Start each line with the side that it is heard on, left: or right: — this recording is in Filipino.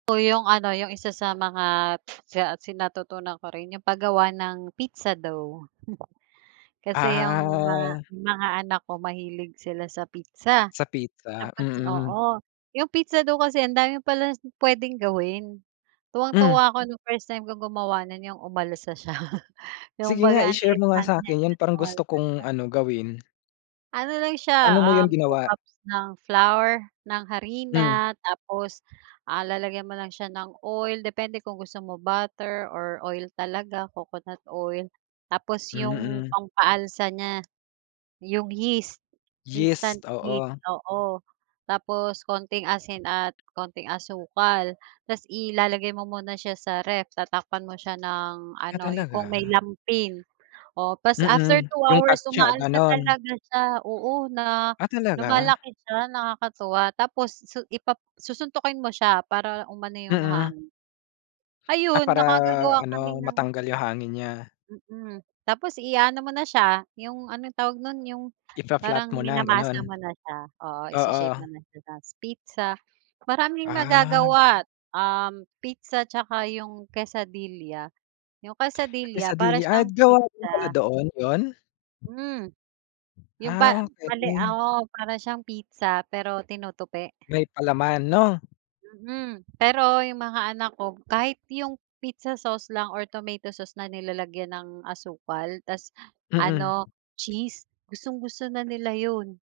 right: Oh 'yong ano 'yong isa sa mga siya si natutunan ko rin 'yong paggawa ng pizza dough. Kasi 'yong mga
left: Ah.
right: mga anak ko mahilig sila sa pizza
left: Sa pizza,
right: tapos
left: mm.
right: oo, 'yong pizza dough kasi ang dami pala puwedeng gawin.
left: Hmm.
right: Tuwang-tuwa ako nung first time ko gumawa no'n 'yong umalsa siya
left: Sige nga
right: kumbaga ang
left: i-share
right: liit
left: mo nga
right: lang niya,
left: sa'kin yan
right: eh,
left: parang gusto
right: umalsa
left: kong
right: siya.
left: ano gawin.
right: Ano lang
left: Pa'no
right: siya,
left: mo 'yun
right: um, 2
left: ginawa?
right: cups ng flour, ng
left: Hmm.
right: harina tapos, ah, lalagyan mo lang siya ng oil depende kung gusto mo butter or oil talaga, coconut oil, tapos yung
left: Mm.
right: pampaalsa niya 'yong yeast, instant
left: Yeast,
right: yeast
left: oo.
right: oo tapos konting asin at konting asukal tapos ilalagay mo muna siya sa ref tatakpan mo siya ng
left: Ah,
right: ano, kung
left: talaga?
right: may lampin oo tapos after
left: Mm,
right: 2
left: yung
right: hours
left: katsa
right: umaalsa
left: gano'n?
right: talaga siya oo na
left: Ah, talaga?
right: lumalaki siya nakakatuwa tapos su ipa susuntukin mo siya para umano 'yong
left: Mm.
right: hangin.
left: Ah,
right: Ayun,
left: para
right: nakagagawa
left: ano
right: kami ng
left: matanggal yung hangin niya.
right: mm, tapos iaano mo na siya yung ano yung tawag no'n yung
left: I fa-flat
right: parang
left: mo na gano'n?
right: minamasa mo na siya, oo i-shi-shape
left: Oo.
right: mo na siya sa pizza, maraming
left: Ah.
right: magagawa, um, pizza 'tsaka yung quesadilla. Yung quesadilla para
left: Quesadilla, ah,
right: siyang
left: gawa din pala
right: pizza.
left: doon, 'yun?
right: Hmm. Yung pa
left: Ah,
right: mali,
left: okey.
right: oo para siyang pizza pero tinutupi.
left: May palaman 'no?
right: Mhm, pero yung mga anak ko kahit yung pizza sauce lang or tomato sauce na nilalagyan ng asukal ta's
left: Mm.
right: ano cheese, gustong-gusto na nila 'yun.